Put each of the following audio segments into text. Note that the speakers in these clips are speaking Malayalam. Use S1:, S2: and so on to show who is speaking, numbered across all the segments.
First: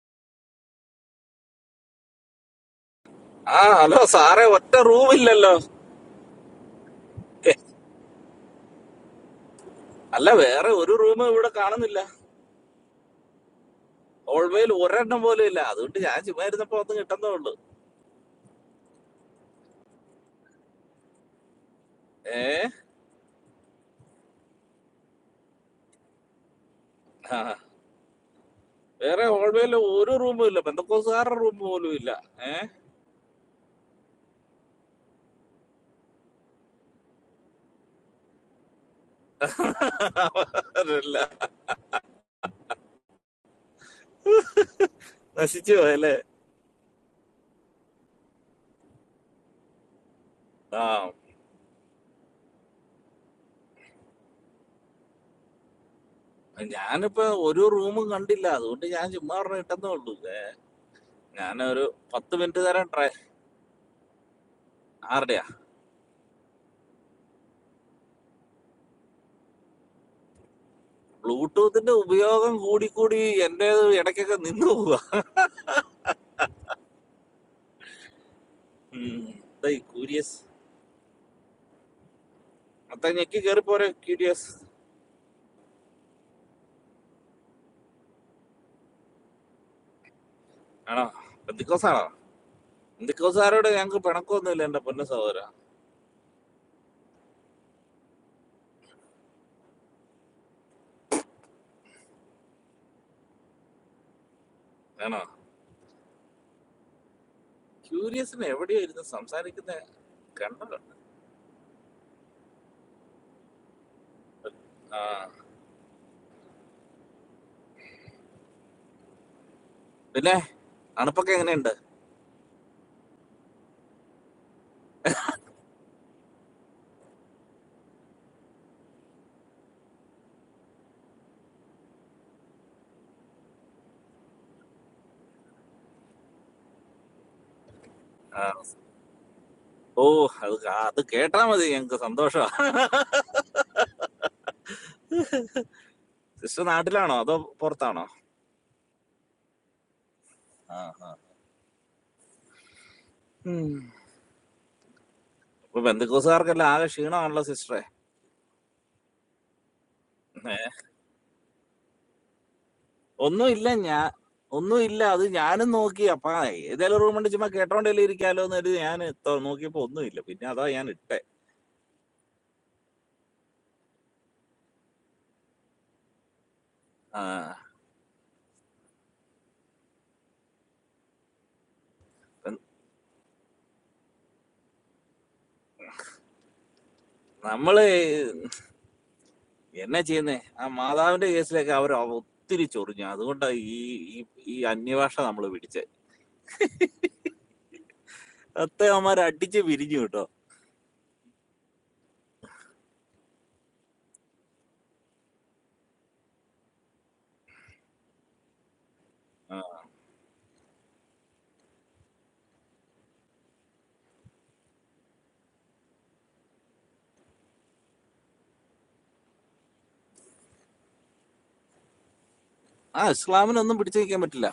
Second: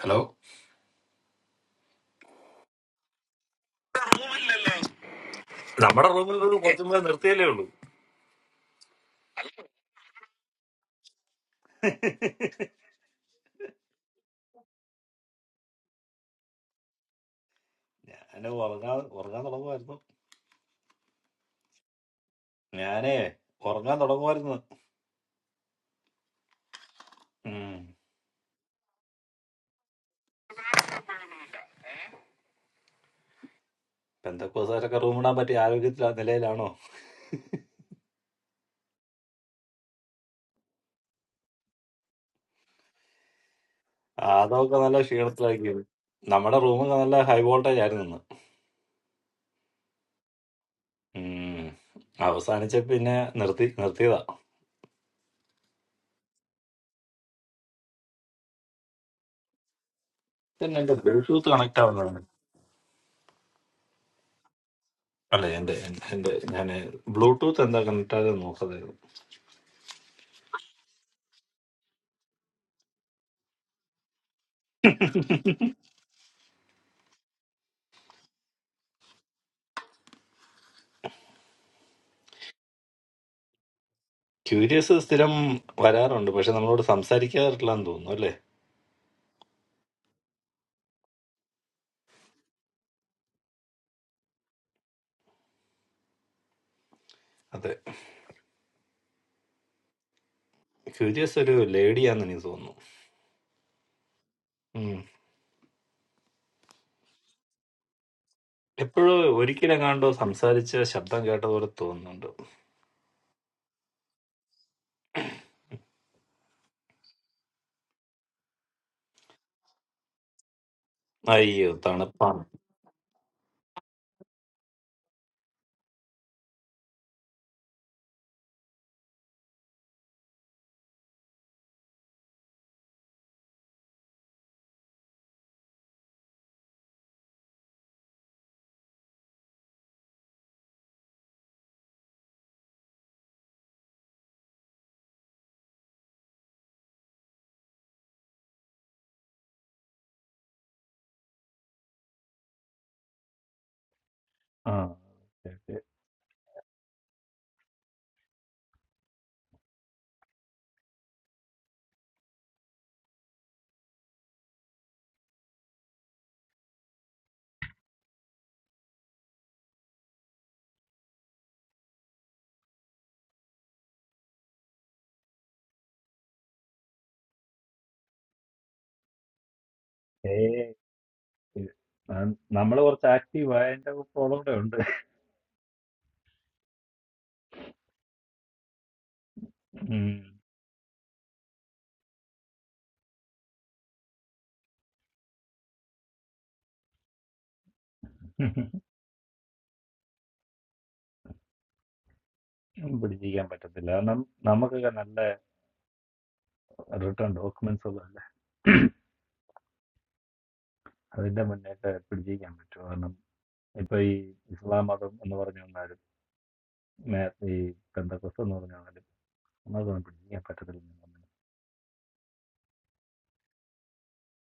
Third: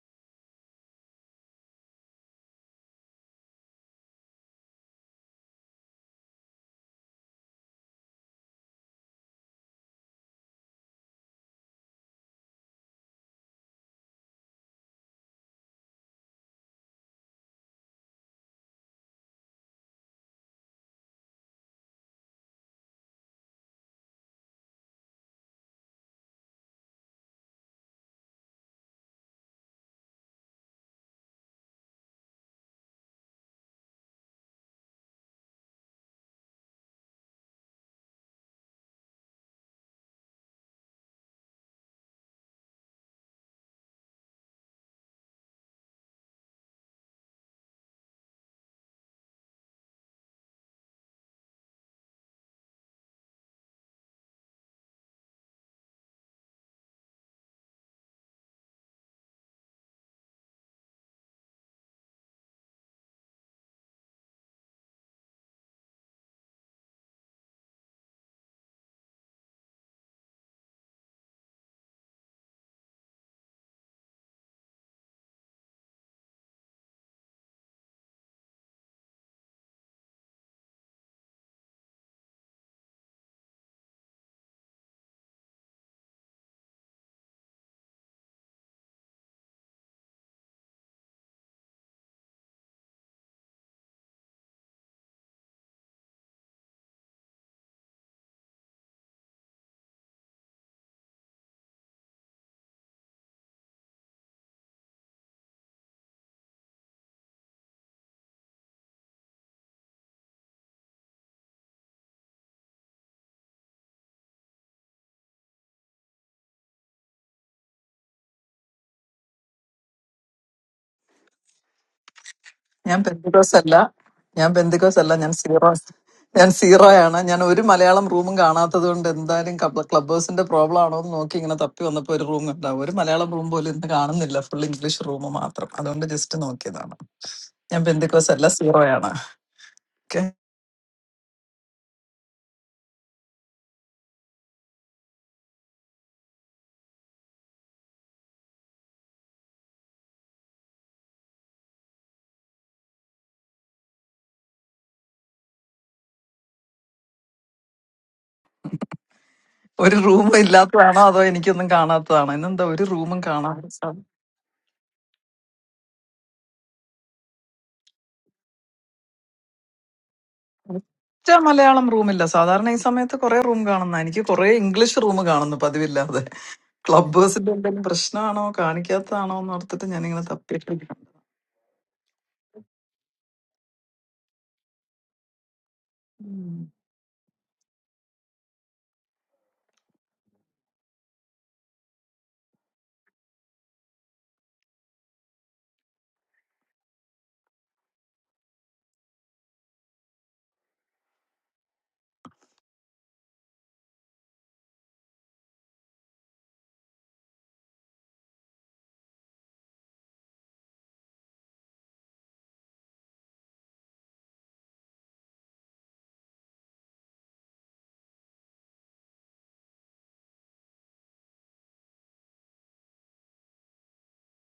S1: ഹലോ
S2: ആ ഹലോ സാറേ ഒറ്റ റൂം ഇല്ലല്ലോ അല്ല വേറെ ഒരു റൂം ഇവിടെ കാണുന്നില്ല ഹോൾവേയിൽ ഒരെണ്ണം പോലും ഇല്ല അതുകൊണ്ട് ഞാൻ ചുമ്മാ ഇരുന്നപ്പോ ഒന്ന് കിട്ടുന്നേ ഉള്ളു
S1: ഞാന് ഉറങ്ങാൻ ഉറങ്ങാൻ തുടങ്ങുമായിരുന്നു
S2: ഏ
S1: ഞാനേ ഉറങ്ങാൻ തുടങ്ങുമായിരുന്നു
S2: ആ,
S1: ഉം
S2: വേറെ ഹോൾവേയിൽ ഒരു റൂമും ഇല്ല ബന്ധക്കോസുകാരുടെ റൂം പോലും ഇല്ല ഏ
S1: പെന്തക്കോസാരൊക്കെ റൂം ഇടാൻ പറ്റിയ ആരോഗ്യത്തില നിലയിലാണോ
S2: അവരെല്ലാം
S1: ആ, അതൊക്കെ നല്ല
S2: നശിച്ചു
S1: ക്ഷീണത്തിലാക്കിയത്
S2: പോയല്ലേ
S1: നമ്മുടെ റൂമൊക്കെ നല്ല ഹൈ വോൾട്ടേജ് ആയിരുന്നു ഇന്ന്.
S2: ആ
S1: ഉം അവസാനിച്ച പിന്നെ നിർത്തി നിർത്തിയതാ
S2: ഞാനിപ്പോ ഒരു റൂമും കണ്ടില്ല അതുകൊണ്ട് ഞാൻ ചുമ്മാ പറഞ്ഞ കിട്ടുന്നേ ഉള്ളൂ ഏ,
S1: പിന്നെ എന്റെ ബ്ലൂടൂത്ത് കണക്ട്
S2: ഞാനൊരു
S1: ആവുന്നതാണ്
S2: പത്ത് മിനിറ്റ് തരാൻ ട്രൈ ആരുടെയാ
S1: അല്ലെ എന്റെ എന്റെ ഞാൻ ബ്ലൂടൂത്ത് എന്താ കണക്ട് ആയത് നോക്കതായിരുന്നു
S2: ബ്ലൂടൂത്തിന്റെ ഉപയോഗം കൂടി കൂടി എന്റേത് ഇടയ്ക്കൊക്കെ നിന്ന് പോവാ ഉം, ദേ ഈ കൂരിയസ് അത്ത ഞെക്കി കയറിപ്പോരെ ക്യൂരിയസ്
S1: ക്യൂരിയസ് സ്ഥിരം വരാറുണ്ട് പക്ഷെ നമ്മളോട് സംസാരിക്കാറില്ല എന്ന് തോന്നുന്നു അല്ലെ
S2: ആണോ എന്തിക്കോസാണോ എന്തിക്കോസാരോട് ഞങ്ങൾക്ക് പിണക്കൊന്നുമില്ല എന്റെ പൊന്ന സഹോദര
S1: അതെ ക്യൂരിയസ് ഒരു ലേഡിയാന്ന് എനിക്ക് തോന്നുന്നു
S2: ആണോ ക്യൂരിയസിന് എവിടെയോ ഇരുന്ന്
S1: എപ്പോഴും
S2: സംസാരിക്കുന്ന
S1: ഒരിക്കലെങ്ങാണ്ടോ
S2: കണ്ടല്ലോ
S1: സംസാരിച്ച ശബ്ദം കേട്ട പോലെ തോന്നുന്നുണ്ട്
S2: ആ പിന്നെ അണുപ്പൊക്കെ
S1: അയ്യോ
S2: എങ്ങനെയുണ്ട്
S1: തണുപ്പാണ്
S3: ഞാൻ പെന്തിക്കോസ് അല്ല ഞാൻ പെന്തിക്കോസ് അല്ല ഞാൻ സീറോ ഞാൻ സീറോ ആണ് ഞാൻ ഒരു മലയാളം റൂമും കാണാത്തത് കൊണ്ട് എന്തായാലും ക്ലബ് ഹൗസിന്റെ പ്രോബ്ലം ആണോ എന്ന് നോക്കി ഇങ്ങനെ തപ്പി വന്നപ്പോ ഒരു റൂം ഉണ്ടാവും ഒരു മലയാളം റൂം പോലും ഇന്ന് കാണുന്നില്ല ഫുൾ ഇംഗ്ലീഷ് റൂം മാത്രം അതുകൊണ്ട് ജസ്റ്റ് നോക്കിയതാണ് ഞാൻ പെന്തിക്കോസ്
S2: ആ
S3: അല്ല സീറോ ആണ്
S2: ഓ
S3: ഓക്കെ
S2: അത് കാ- അത് കേട്ടാ മതി ഞങ്ങൾക്ക് സന്തോഷമാണ് സിസ്റ്റർ നാട്ടിലാണോ അതോ പുറത്താണോ ആ ആ.
S1: ആ
S2: ഇപ്പൊ ബന്ധുക്കോസുകാർക്കെല്ലാം ആകെ ക്ഷീണമാണല്ലോ സിസ്റ്ററെ
S3: ഒരു റൂമും ഇല്ലാത്തതാണോ അതോ എനിക്കൊന്നും കാണാത്തതാണോ ഇന്നെന്താ ഒരു റൂമും
S2: ഒന്നും
S3: കാണാതെ
S2: ഇല്ല
S3: സാധി-
S2: ഞാൻ ഒന്നും ഇല്ല അത് ഞാനും നോക്കി അപ്പൊ ഏതെങ്കിലും റൂമുണ്ട് ചുമ്മാ കേട്ടോണ്ടല്ലേ ഇരിക്കാലോ എന്ന് കരുതി ഞാൻ നോക്കിയപ്പോ ഒന്നും ഇല്ല പിന്നെ അതാ ഞാൻ ഇട്ടെ
S3: ഒറ്റ മലയാളം റൂമില്ല സാധാരണ ഈ സമയത്ത് കുറെ റൂം കാണുന്ന എനിക്ക് കുറെ ഇംഗ്ലീഷ് റൂം കാണുന്നു പതിവില്ലാതെ ക്ലബ്
S2: ആ
S3: ഹൗസിന്റെ എന്തെങ്കിലും പ്രശ്നമാണോ കാണിക്കാത്തതാണോ എന്ന് ഓർത്തിട്ട് ഞാനിങ്ങനെ
S1: ഏ
S3: തപ്പിയിട്ടുണ്ട്
S1: നമ്മൾ കുറച്ച് ആക്റ്റീവ് ആയതിന്റെ പ്രോബ്ലം കൂടെ ഉണ്ട്
S2: നമ്മള് എന്നാ
S1: ഉം.
S2: ചെയ്യുന്നേ ആ മാതാവിന്റെ കേസിലൊക്കെ അവർ ഒത്തിരി ചൊറിഞ്ഞു അതുകൊണ്ടാണ് ഈ ഈ ഈ അന്യഭാഷ നമ്മൾ പിടിച്ചത് അത്തെ അവന്മാർ അടിച്ച് പിരിഞ്ഞു കേട്ടോ
S1: പിടിച്ചിരിക്കാൻ പറ്റത്തില്ല കാരണം നമുക്കൊക്കെ നല്ല റിട്ടേൺ ഡോക്യുമെന്റ്സ് ഉള്ളതല്ലേ
S2: ആ
S1: അതിന്റെ മുന്നേക്ക് പിടിച്ചിരിക്കാൻ പറ്റും കാരണം ഇപ്പൊ ഈ ഇസ്ലാം മതം എന്ന് പറഞ്ഞു വന്നാലും മേ- ഈ പെന്തക്കോസ് എന്ന് പറഞ്ഞു വന്നാലും അതൊന്നും പിടിച്ചിരിക്കാൻ പറ്റത്തില്ല
S2: ആ, ഇസ്ലാമിനൊന്നും പിടിച്ചു നിൽക്കാൻ പറ്റില്ല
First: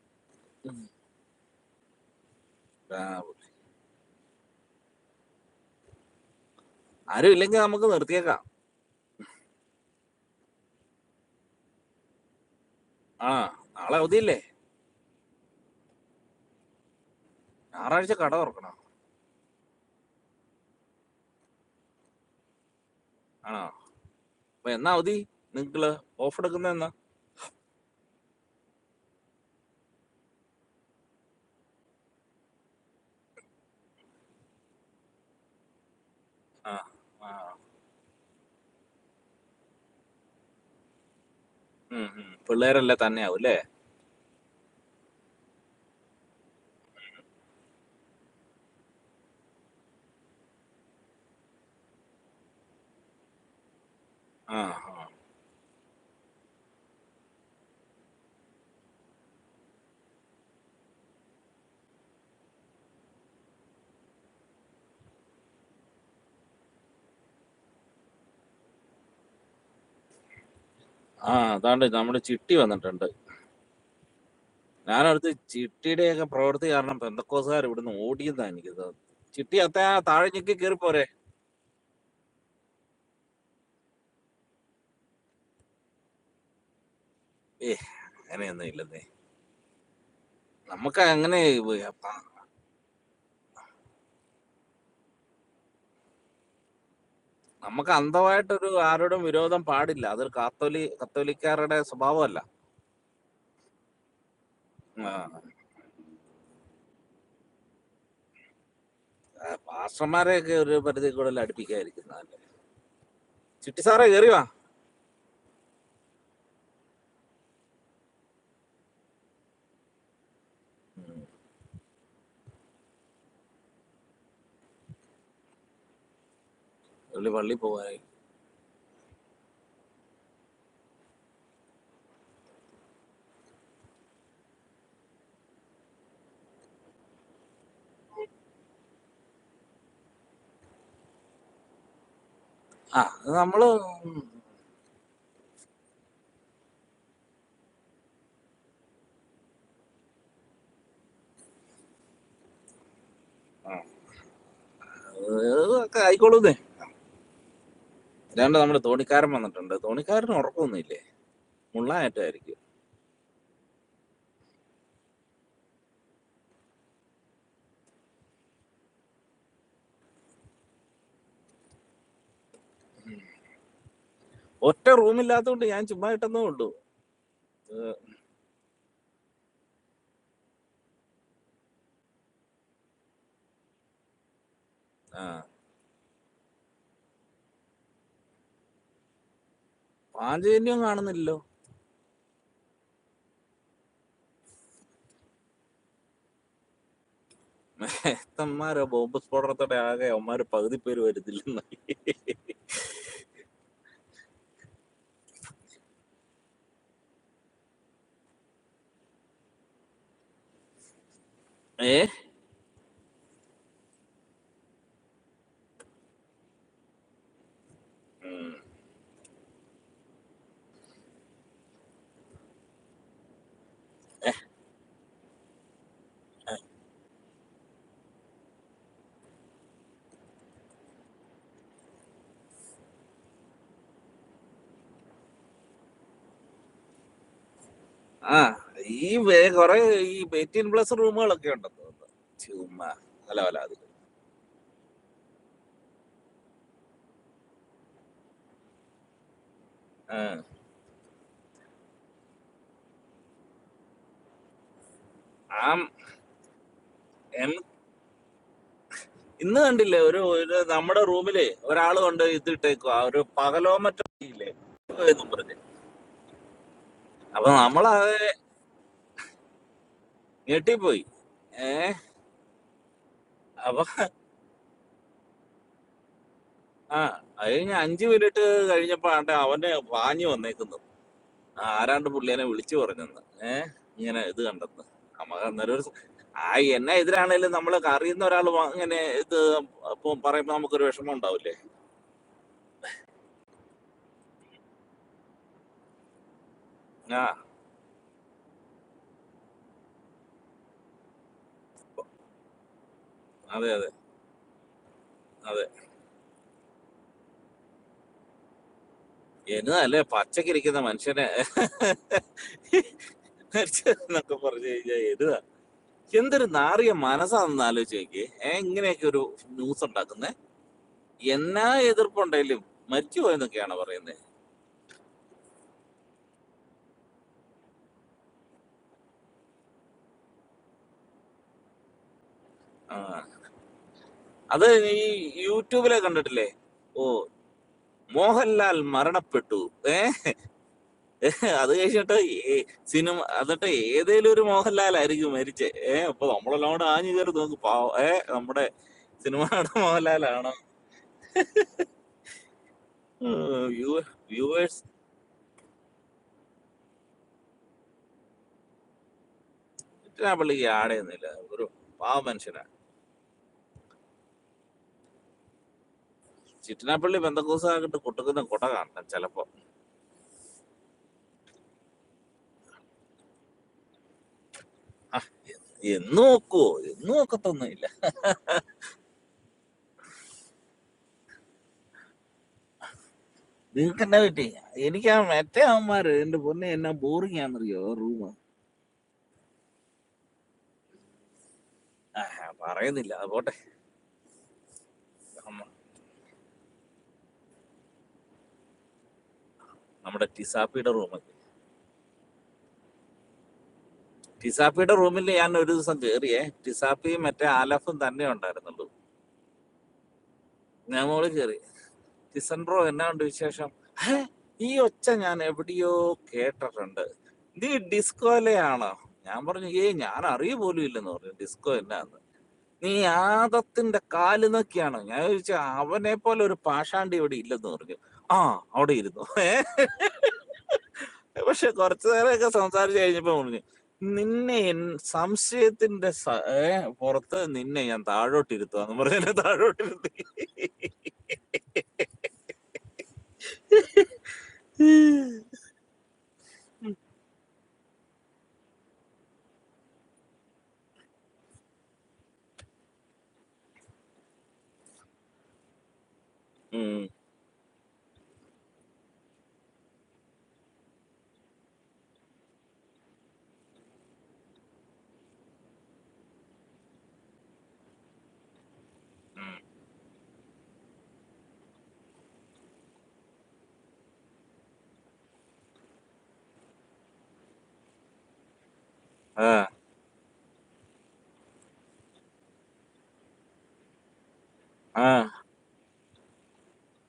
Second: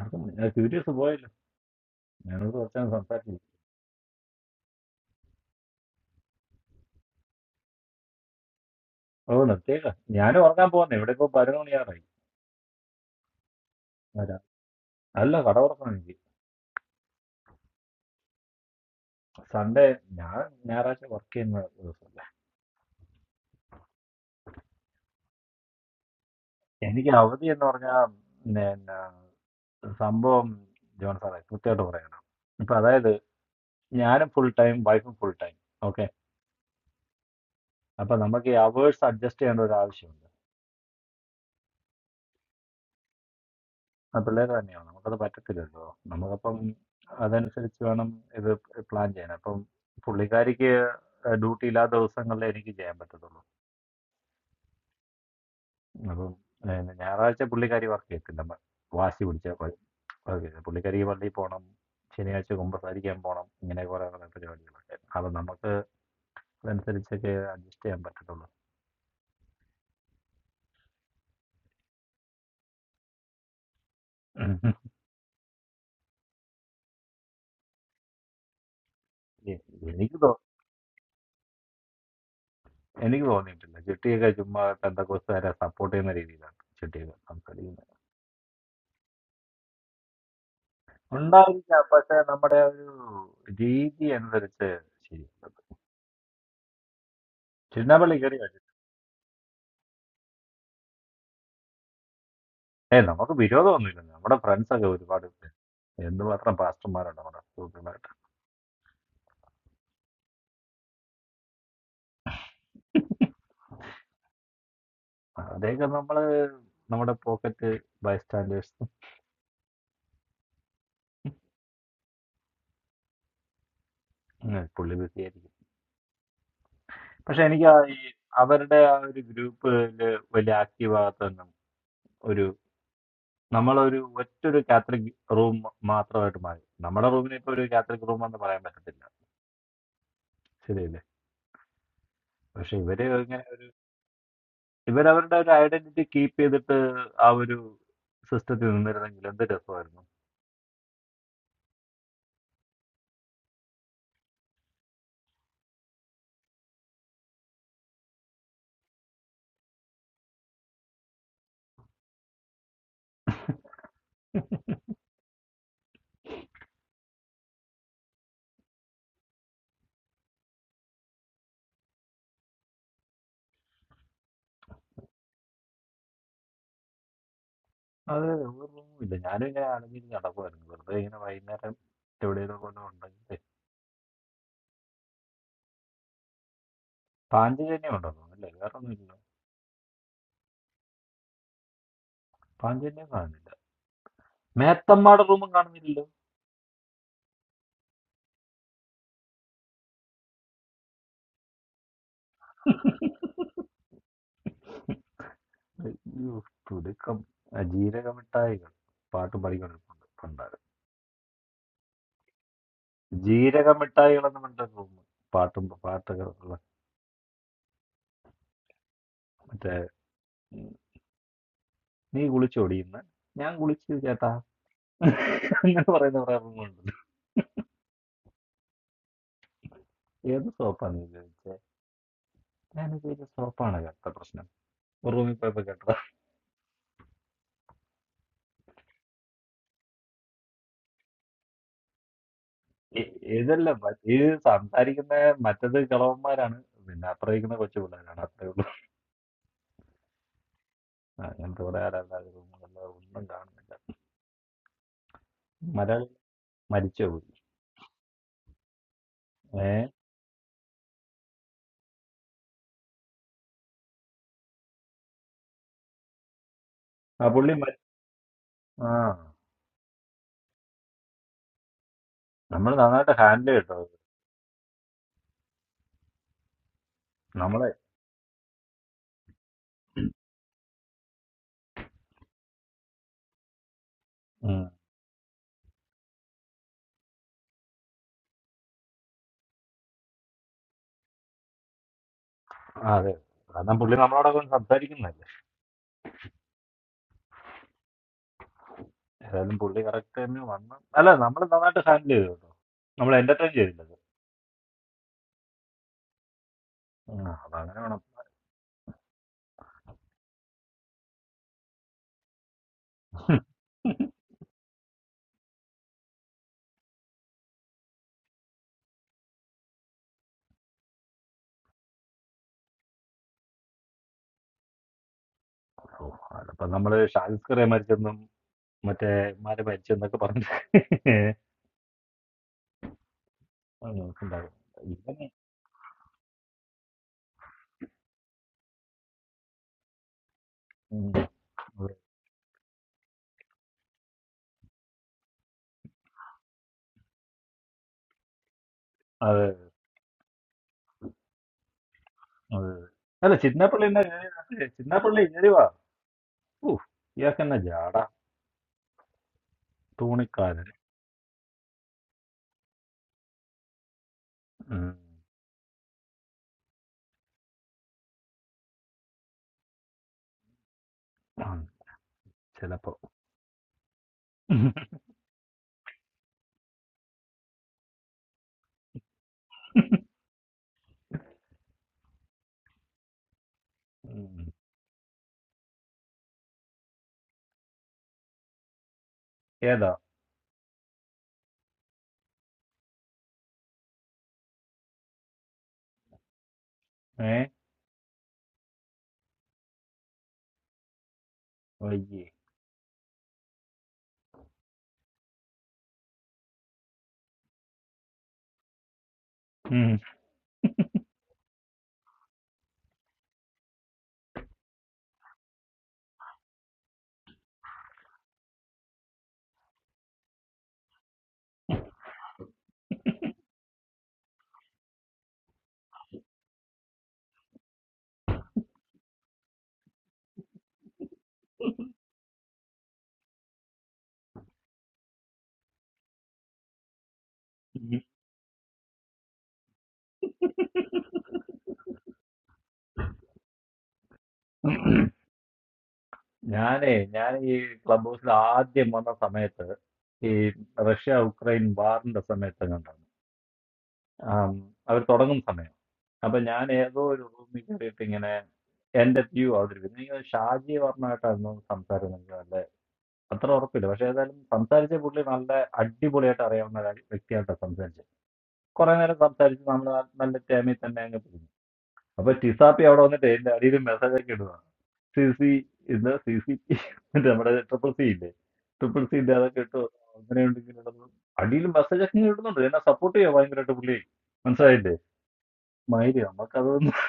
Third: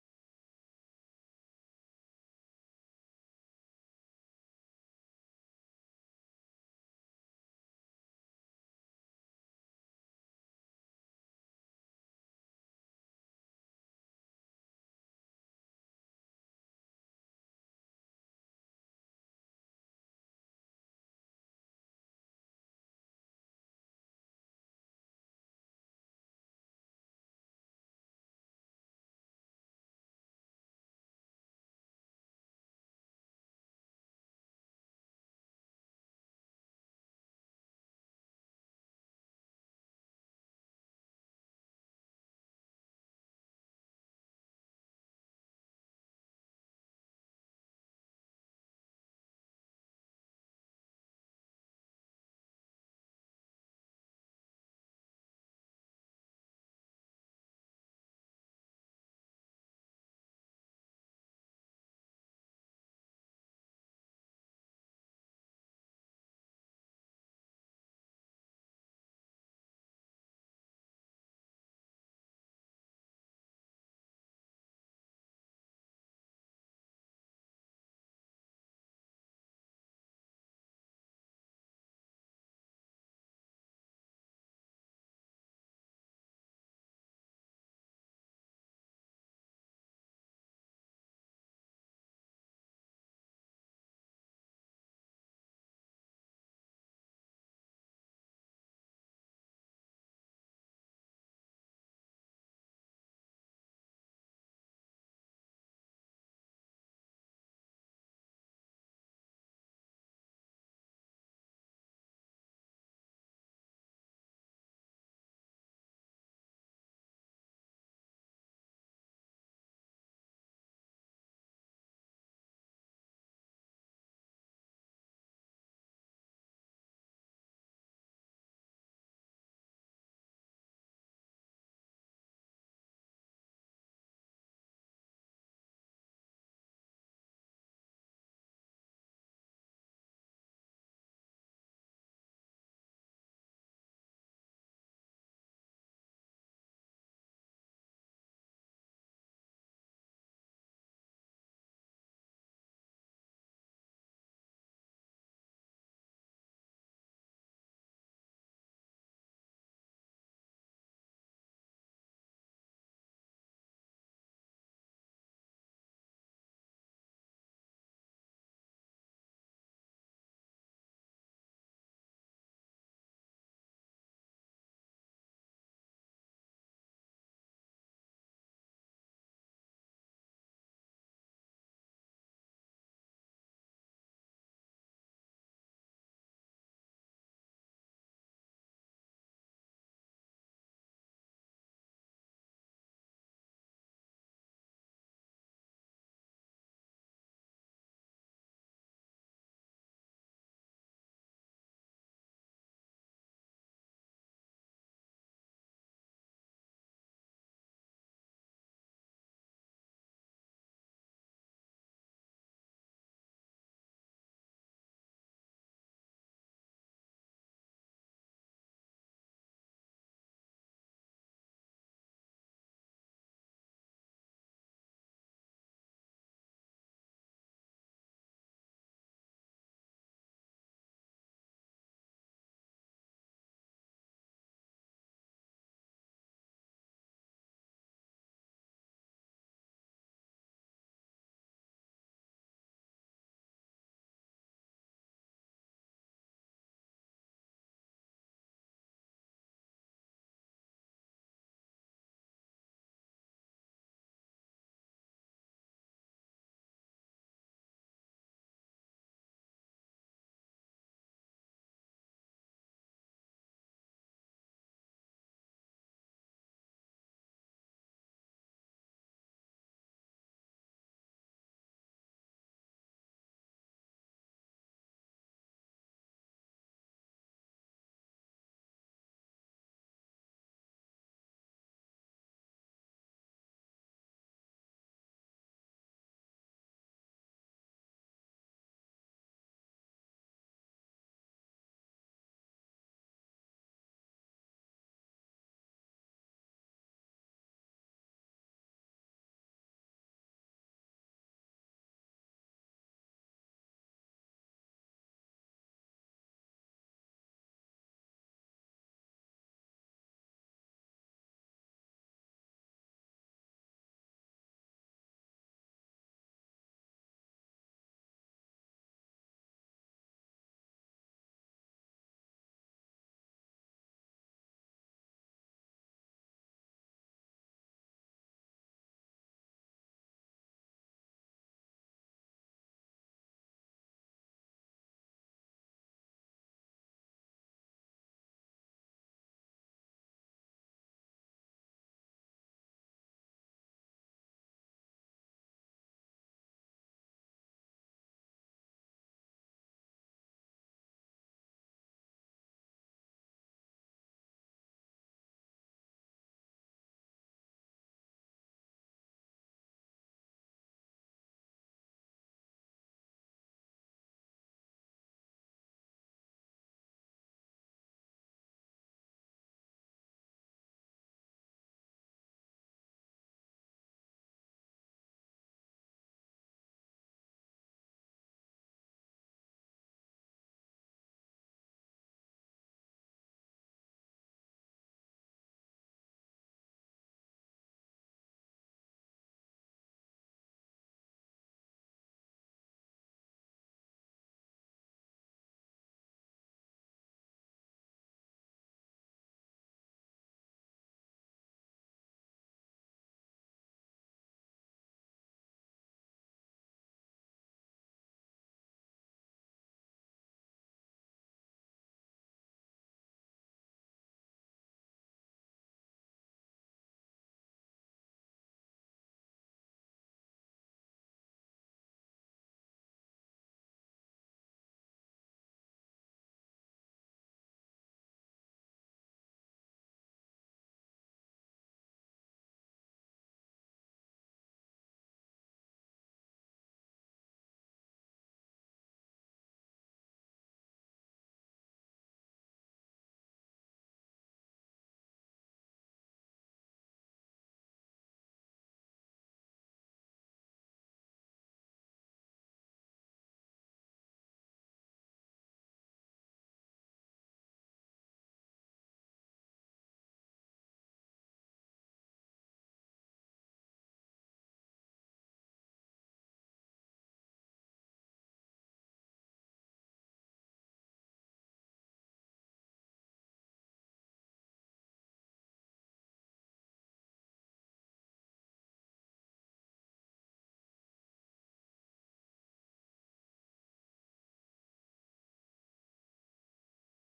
S1: ആർക്കും ക്യൂരിയസ് പോയല്ലോ ഞാനോട് കുറച്ചാണ്
S2: ആ,
S1: സംസാരിച്ചത്
S2: ആരും ഇല്ലെങ്കിൽ നമുക്ക് നിർത്തിയേക്കാം
S1: ഓ നിർത്തിയേക്കാം ഞാൻ ഉറങ്ങാൻ പോകുന്നു ഇവിടെ ഇപ്പൊ പതിനൊന്ന് മണിയാറായി
S2: ആ നാളെ അവധിയില്ലേ
S1: വരാം അല്ല കട ഉറക്കണം എനിക്ക്
S2: ഞായറാഴ്ച കട തുറക്കണം
S1: സൺഡേ ഞാൻ ഞായറാഴ്ച വർക്ക് ചെയ്യുന്ന ദിവസമല്ല
S2: ആണോ അപ്പൊ എന്നാ അവധി നിങ്ങള് ഓഫ് എടുക്കുന്ന എന്നാ
S1: എനിക്ക് അവധി എന്ന് പറഞ്ഞാൽ പിന്നെ സംഭവം ജോൺ സാറേ കൃത്യമായിട്ട് പറയണം ഇപ്പൊ അതായത് ഞാനും ഫുൾ ടൈം വൈഫും ഫുൾ ടൈം ഓക്കെ
S2: ആ ആ,
S1: അപ്പൊ നമുക്ക് ഈ അവേഴ്സ് അഡ്ജസ്റ്റ് ചെയ്യേണ്ട ഒരു ആവശ്യമുണ്ട്
S2: ഉം, ഉം. പിള്ളേരെല്ലാം തന്നെയാവും അല്ലേ
S1: ആ പിള്ളേർ തന്നെയാണ് നമുക്കത് പറ്റത്തില്ലല്ലോ നമുക്കപ്പം അതനുസരിച്ച് വേണം ഇത് പ്ലാൻ ചെയ്യാൻ അപ്പം പുള്ളിക്കാരിക്ക് ഡ്യൂട്ടി ഇല്ലാത്ത ദിവസങ്ങളിൽ എനിക്ക് ചെയ്യാൻ പറ്റത്തുള്ളൂ
S2: ആ ആ
S1: അപ്പം ഏ, ഞായറാഴ്ച പുള്ളിക്കാരി വർക്ക് ചെയ്യത്തില്ല മ- വാശി പിടിച്ച വർക്ക് ചെയ്തത്. പുള്ളിക്കാരിക്ക് പള്ളിയിൽ പോകണം ശനിയാഴ്ച കുമ്പസാരിക്കാൻ പോകണം ഇങ്ങനെ കുറെ കുറെ പരിപാടികളൊക്കെ അത് നമുക്ക് അതനുസരിച്ചൊക്കെ അഡ്ജസ്റ്റ് ചെയ്യാൻ പറ്റത്തുള്ളൂ
S2: ആ, അതാണ്ട് നമ്മുടെ ചിട്ടി വന്നിട്ടുണ്ട് ഞാനടുത്ത് ചിട്ടിയുടെയൊക്കെ പ്രവൃത്തി കാരണം പെന്തക്കോസുകാർ ഇവിടുന്ന് ഓടിയതാ എനിക്ക് തോന്നുന്നത് ചിട്ടി
S1: എ-
S2: അത്ത ആ
S1: എനിക്ക്
S2: താഴെ
S1: തോ-
S2: ഞെക്കി കയറി പോരെ
S1: എനിക്ക് തോന്നിയിട്ടില്ല ചിട്ടിയൊക്കെ ചുമ്മാ പെന്തക്കോസ്തുകാരെ സപ്പോർട്ട് ചെയ്യുന്ന രീതിയിലാണ് ചിട്ടിയൊക്കെ
S2: ഏ
S1: സംസാരിക്കുന്നത്
S2: അങ്ങനെയൊന്നും ഇല്ലെന്നേ നമുക്ക് അങ്ങനെ
S1: ഉണ്ടായിരിക്കാം
S2: വ-
S1: പക്ഷെ
S2: പ-
S1: നമ്മുടെ ഒരു രീതി അനുസരിച്ച് ശരിയല്ല
S2: നമുക്ക്
S1: ചിന്നപ്പള്ളി കയറി
S2: അന്ധമായിട്ടൊരു ആരോടും വിരോധം പാടില്ല അതൊരു കാത്തോലി കത്തോലിക്കാരുടെ സ്വഭാവമല്ല
S1: ഏ നമുക്ക് വിരോധമൊന്നുമില്ല നമ്മുടെ ഫ്രണ്ട്സ് ഒക്കെ
S2: ആ,
S1: ഒരുപാട് ഉണ്ട്. എന്തുമാത്രം പാസ്റ്റർമാരുണ്ട് നമ്മുടെ ഗ്രൂപ്പിലായിട്ട്
S2: ആ, പാസ്റ്റർമാരെയൊക്കെ ഒരു പരിധി കൂടുതൽ അടുപ്പിക്കാതിരിക്കുന്നതല്ലേ ചിട്ടി സാറേ കയറി വാ
S1: അവരെയൊക്കെ നമ്മള് നമ്മുടെ പോക്കറ്റ് ബൈ സ്റ്റാൻഡേഴ്സ്
S2: ഉം,
S1: പുള്ളി ബിസിയായിരിക്കും
S2: പുള്ളി
S1: പക്ഷെ
S2: പള്ളി
S1: എനിക്ക് ആ ഈ
S2: പോവാനായി
S1: അവരുടെ ആ ഒരു ഗ്രൂപ്പില് വലിയ ആക്റ്റീവ് ആകാത്തൊന്നും ഒരു നമ്മളൊരു ഒറ്റൊരു കാത്തലിക് റൂം മാത്രമായിട്ട് മാറി നമ്മുടെ റൂമിനെ ഇപ്പൊ ഒരു കാത്തലിക് റൂം എന്ന് പറയാൻ പറ്റത്തില്ല ശരിയല്ലേ പക്ഷെ
S2: ആ
S1: ഇവര്
S2: അത്
S1: ഇങ്ങനെ
S2: നമ്മള്
S1: ഒരു
S2: ഉം,
S1: ഇവരവരുടെ ഒരു ഐഡന്റിറ്റി കീപ്പ് ചെയ്തിട്ട് ആ ഒരു സിസ്റ്റത്തിൽ നിന്നിരുന്നെങ്കിൽ എന്ത്
S2: ആ, അത് ഒക്കെ ആയിക്കോളൂന്നേ അല്ലാണ്ട് നമ്മുടെ തോണിക്കാരൻ വന്നിട്ടുണ്ട് തോണിക്കാരന് ഉറക്കമൊന്നുമില്ലേ മുള്ളായിട്ടായിരിക്കും
S1: രസമായിരുന്നു
S2: ഒറ്റ റൂമില്ലാത്തതുകൊണ്ട് ഞാൻ ചുമ്മാ ഇട്ടെന്നേ ഉള്ളൂ
S1: അതെ, അതെ. ഒരു റൂമില്ല. ഞാനും ഇങ്ങനെ അലഞ്ഞിരിഞ്ഞ് നടക്കുവായിരുന്നു. വെറുതെ ഇങ്ങനെ വൈകുന്നേരം എവിടെയെങ്കിലും കൊണ്ട് ഉണ്ടെങ്കിലേ.
S2: ആ
S1: പാഞ്ചജന്യം ഉണ്ടോ തോന്നുന്നല്ലേ? വേറെ ഒന്നുമില്ലല്ലോ.
S2: പാഞ്ചജന്യം കാണുന്നില്ലല്ലോ
S1: പാഞ്ചജന്യം കാണുന്നില്ല. മേത്തമ്മാടെ റൂമും കാണുന്നില്ലല്ലോ.
S2: അമ്മമാരോ ബോംബ് സ്ഫോടനത്തോടെ ആകെ അവന്മാര് പകുതി പേര് വരുന്നില്ലെന്നായി
S1: അയ്യോ, തുടുക്കം. ആ, ജീരകമിഠായികൾ പാട്ടും പഠിക്കുന്നുണ്ട് പണ്ടാറ്
S2: ഏ
S1: ജീരകമിഠായികളെന്ന് പറഞ്ഞ റൂം പാട്ടും പാട്ടൊക്കെ ഉള്ള മറ്റേ ഉം, നീ കുളിച്ചു ഞാൻ കുളിച്ചു ചേട്ടാ അങ്ങനെ പറയുന്ന കുറെ റൂമുണ്ട് ഏത് സോപ്പാണ് നീ ഉപയോഗിച്ചത് ഞാനത് ഒരു സോപ്പാണ് കേട്ട പ്രശ്നം റൂമിൽ പോയപ്പോ കേട്ടതാ
S2: ആ ഈ വേ- കൊറേ ഈ എയ്റ്റീൻ പ്ലസ് റൂമുകളൊക്കെ ഉണ്ടെന്ന് തോന്നുന്നു ചുമ്മാ
S1: ഇ-
S2: അല്ല അല്ല
S1: ഇതല്ല
S2: അത്
S1: മ- ഈ സംസാരിക്കുന്ന മറ്റത് കിളവന്മാരാണ് പിന്നെ അത്രയിക്കുന്ന കൊച്ചു പിള്ളേരാണ് അത്രേ ഉള്ളൂ
S2: ആ
S1: ആ, ഞങ്ങൾക്ക് ഇവിടെ ആരല്ലാതെ റൂമുകളിൽ ഒന്നും കാണുന്നില്ല
S2: ആം-
S1: മലയാളി മരിച്ചു പോയി
S2: എം- ഇന്ന്
S1: ഏ
S2: കണ്ടില്ലേ ഒരു ഒരു നമ്മുടെ റൂമില് ഒരാള് കൊണ്ട് ഇതിട്ടേക്കോ ആ ഒരു പകലോമറ്റ ഇല്ലേ എന്നും പറഞ്ഞ്
S1: ആ
S2: അപ്പൊ
S1: പുള്ളി മരി-
S2: നമ്മള്
S1: ആ
S2: ഞെട്ടിപ്പോയി ഏഹ്
S1: നമ്മൾ നന്നായിട്ട് ഹാൻഡിൽ കേട്ടോ
S2: അപ്പൊ ആ അത്
S1: നമ്മളെ
S2: കഴിഞ്ഞ അഞ്ചു മിനിറ്റ് കഴിഞ്ഞപ്പോ ആണ്ടെ അവന് വാഞ്ഞു വന്നേക്കുന്നു ആരാണ്ട് പുള്ളിയെ വിളിച്ചു പറഞ്ഞെന്ന് ഏഹ് ഇങ്ങനെ ഇത്
S1: ഉം.
S2: കണ്ടെന്ന് നമുക്ക് അന്നേരം ഒരു സ- ആ എന്നെ എതിരാണേലും നമ്മൾ അറിയുന്ന ഒരാൾ ഇങ്ങനെ ഇത് ഇപ്പം പറയുമ്പോ നമുക്കൊരു വിഷമം ഉണ്ടാവില്ലേ
S1: ആ, അതെ കാരണം പുള്ളി നമ്മളോടൊക്കെ ഒന്ന് സംസാരിക്കുന്നതല്ലേ
S2: ആ
S1: ഏതായാലും പുള്ളി കറക്റ്റ് തന്നെ വന്ന് അല്ല നമ്മൾ നന്നായിട്ട് ഹാൻഡിൽ ചെയ്തു കേട്ടോ നമ്മൾ എന്റർടൈൻ
S2: അതെ അതെ
S1: ചെയ്തില്ലത്
S2: അതെ
S1: ആ, അതങ്ങനെ
S2: എന്നതല്ലേ പച്ചക്കിരിക്കുന്ന മനുഷ്യനെ
S1: വേണം
S2: എന്നൊക്കെ പറഞ്ഞു കഴിഞ്ഞാൽ എരുതാ എന്തൊരു നാറിയ മനസ്സാണെന്ന് ആലോചിച്ച് നോക്കി ഏഹ് ഇങ്ങനെയൊക്കെ ഒരു ന്യൂസ് ഉണ്ടാക്കുന്നത് എന്നാ എതിർപ്പുണ്ടെങ്കിലും മരിച്ചു പോയെന്നൊക്കെയാണ് പറയുന്നത്
S1: ഓ അതിപ്പോ നമ്മള് ഷാജിസ്കറെ മരിച്ചെന്നും മറ്റേ ഇമാരെ മരിച്ചെന്നൊക്കെ പറഞ്ഞിട്ട്
S2: ആ
S1: ഉം, ഉണ്ടാകും
S2: അത് ഈ
S1: ഇവന്
S2: യൂട്യൂബിലെ കണ്ടിട്ടില്ലേ ഓ മോഹൻലാൽ മരണപ്പെട്ടു ഏ
S1: ഉം,
S2: അത് കഴിച്ചിട്ട് ഈ സിനിമ എന്നിട്ട് ഏതേലും ഒരു മോഹൻലാലായിരിക്കും മരിച്ചേ ഏ അപ്പൊ നമ്മളെല്ലാം കൂടെ ആഞ്ഞു കയറി നോക്കും പാവ ഏ നമ്മുടെ
S1: അതെ അതെ
S2: സിനിമയുടെ മോഹൻലാലാണ്
S1: അതെ. അല്ല ചിന്നപ്പള്ളി എന്നെ കേറി-
S2: വ്യൂവേഴ്സ്
S1: ചിന്നപ്പള്ളി ഏരിവാ ഊ ഇയാൾക്ക് എന്നാ ജാട
S2: ചിറ്റനാപ്പള്ളി
S1: തൂണിക്കാരൻ
S2: ആടെയൊന്നുമില്ല ഒരു പാവ മനുഷ്യനാണ്
S1: ഉം,
S2: ചിറ്റനാപ്പള്ളി ബന്ധക്കോസായിട്ട് കുട്ടുക്കുന്ന കുട കാണണം ചിലപ്പോ
S1: ഉം, ചിലപ്പോ
S2: എന്ന് നോക്കുവോ എന്ന് നോക്കത്തൊന്നുമില്ല നിങ്ങൾക്ക് എന്നാ
S1: ഉം.
S2: പറ്റി എനിക്ക് ആ മറ്റേ അവന്മാര് എന്റെ പൊന്നെ എന്നാ ബോറിംഗ് ആണെന്നറിയോ റൂം
S1: ഏതാ
S2: ആ പറയുന്നില്ല അത് പോട്ടെ നമ്മ-
S1: ഏ
S2: നമ്മുടെ ടിസാപ്പിയുടെ റൂം
S1: വയ്യേ
S2: ടിസാപ്പിയുടെ റൂമിൽ ഞാൻ ഒരു ദിവസം കേറിയേ ടിസാപ്പിയും മറ്റേ ആലഫും തന്നെ ഉണ്ടായിരുന്നുള്ളൂ
S1: ഉം.
S2: ഞാൻ മോള് കയറി ടിസൻ ബ്രോ എന്നാ ഉണ്ട് വിശേഷം "ഹേ, ഈ ഒച്ച ഞാൻ എവിടെയോ കേട്ടിട്ടുണ്ട് നീ ഡിസ്കോലയാണോ ഞാൻ പറഞ്ഞു ഏയ് ഞാൻ അറിയ പോലും ഇല്ലെന്ന് പറഞ്ഞു ഡിസ്കോ എന്നാന്ന് നീ ആദത്തിന്റെ കാല് നോക്കിയാണോ ഞാൻ ചോദിച്ചു അവനെ പോലെ ഒരു പാഷാണ്ടി ഇവിടെ ഇല്ലെന്ന് പറഞ്ഞു ആ അവിടെ ഇരുന്നു പക്ഷെ കുറച്ചു നേരമൊക്കെ സംസാരിച്ചു കഴിഞ്ഞപ്പോ പറഞ്ഞു നിന്നെ എൻ- സംശയത്തിന്റെ സ- ഏ, പുറത്ത് നിന്നെ
S1: ഉം.
S2: ഞാൻ താഴോട്ടിരുത്തുവാന്ന് പറഞ്ഞു എന്നെ താഴോട്ടിരുത്തി
S1: ഞാനേ ഞാൻ ഈ ക്ലബ് ഹൗസിൽ ആദ്യം വന്ന സമയത്ത് ഈ റഷ്യ ഉക്രൈൻ വാറിന്റെ സമയത്ത് കണ്ടു ആം, അവർ തുടങ്ങുന്ന സമയം അപ്പൊ ഞാൻ
S2: ഉം.
S1: ഏതോ ഒരു റൂമിൽ കയറിയിട്ട് ഇങ്ങനെ എന്റെ വ്യൂ അവതരിപ്പിക്കുന്നു എനിക്ക് തോന്നുന്നു ഷാജി വർണ്ണമായിട്ടായിരുന്നു സംസാരം എനിക്ക് നല്ല അത്ര ഉറപ്പില്ല പക്ഷെ ഏതായാലും സംസാരിച്ച പുള്ളി നല്ല അടിപൊളിയായിട്ട് അറിയാവുന്ന ഒരു വ്യക്തിയായിട്ടാണ് സംസാരിച്ചത് കുറെ നേരം സംസാരിച്ച് നമ്മൾ നല്ല ടേമിൽ തന്നെ അങ്ങ് പോകുന്നു അപ്പൊ ടിസാപ്പി അവിടെ വന്നിട്ട് എന്റെ അടിയിൽ മെസ്സേജ് ഒക്കെ ഇടുക സി സി ഇത് സി സി മറ്റേ നമ്മുടെ ട്രിപ്പിൾ സി ഇല്ലേ ട്രിപ്പിൾ സി ഇന്റെ
S2: ആ
S1: അതൊക്കെ ഇട്ടു അങ്ങനെയുണ്ട് ഇങ്ങനെയുള്ളത് അടിയിൽ മെസ്സേജ് ഒക്കെ ഇങ്ങനെ ഇടുന്നുണ്ട് എന്നെ സപ്പോർട്ട് ചെയ്യാൻ ഭയങ്കരമായിട്ട് പുള്ളി മനസ്സിലായില്ലേ
S2: ആ
S1: മൈരി നമുക്കതൊന്നും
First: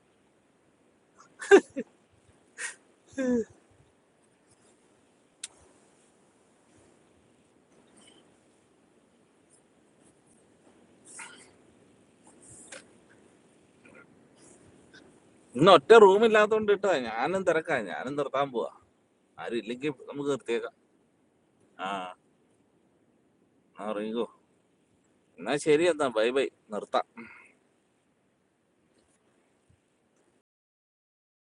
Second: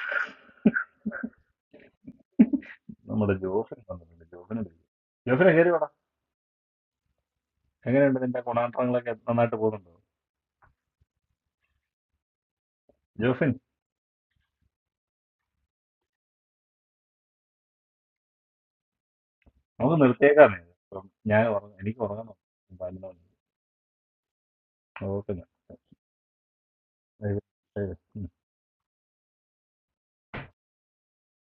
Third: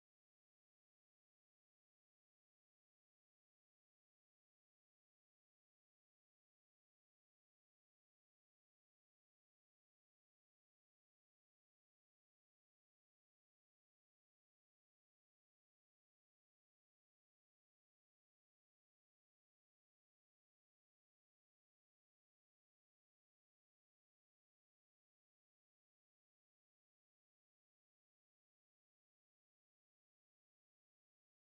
S1: നമ്മുടെ ജോഫിൻ വന്നിട്ടുണ്ട് ജോഫിന് വിളിക്കും ജോഫിനെ കയറി വേണം എങ്ങനെയുണ്ട് നിന്റെ ഗുണാന്തരങ്ങളൊക്കെ നന്നായിട്ട് പോകുന്നുണ്ടോ ജോഫിൻ
S2: ഇന്ന് ഒറ്റ റൂം ഇല്ലാത്തോണ്ട് ഇട്ടാ ഞാനും തിരക്കാ ഞാനും നിർത്താൻ പോവാ ആരും ഇല്ലെങ്കിൽ
S1: നമുക്ക്
S2: നമുക്ക്
S1: നിർത്തിയേക്കാമേ
S2: നിർത്തിയേക്കാം
S1: ഇപ്പം ഞാൻ ഉറങ്ങ-
S2: ആ
S1: എനിക്ക് ഉറങ്ങണം പതിനൊന്ന്
S2: എന്നാ ഇറങ്ങിക്കോ
S1: മണി
S2: എന്നാ
S1: ഓക്കെ
S2: ശരി എന്നാ ബൈ ബൈ നിർത്താം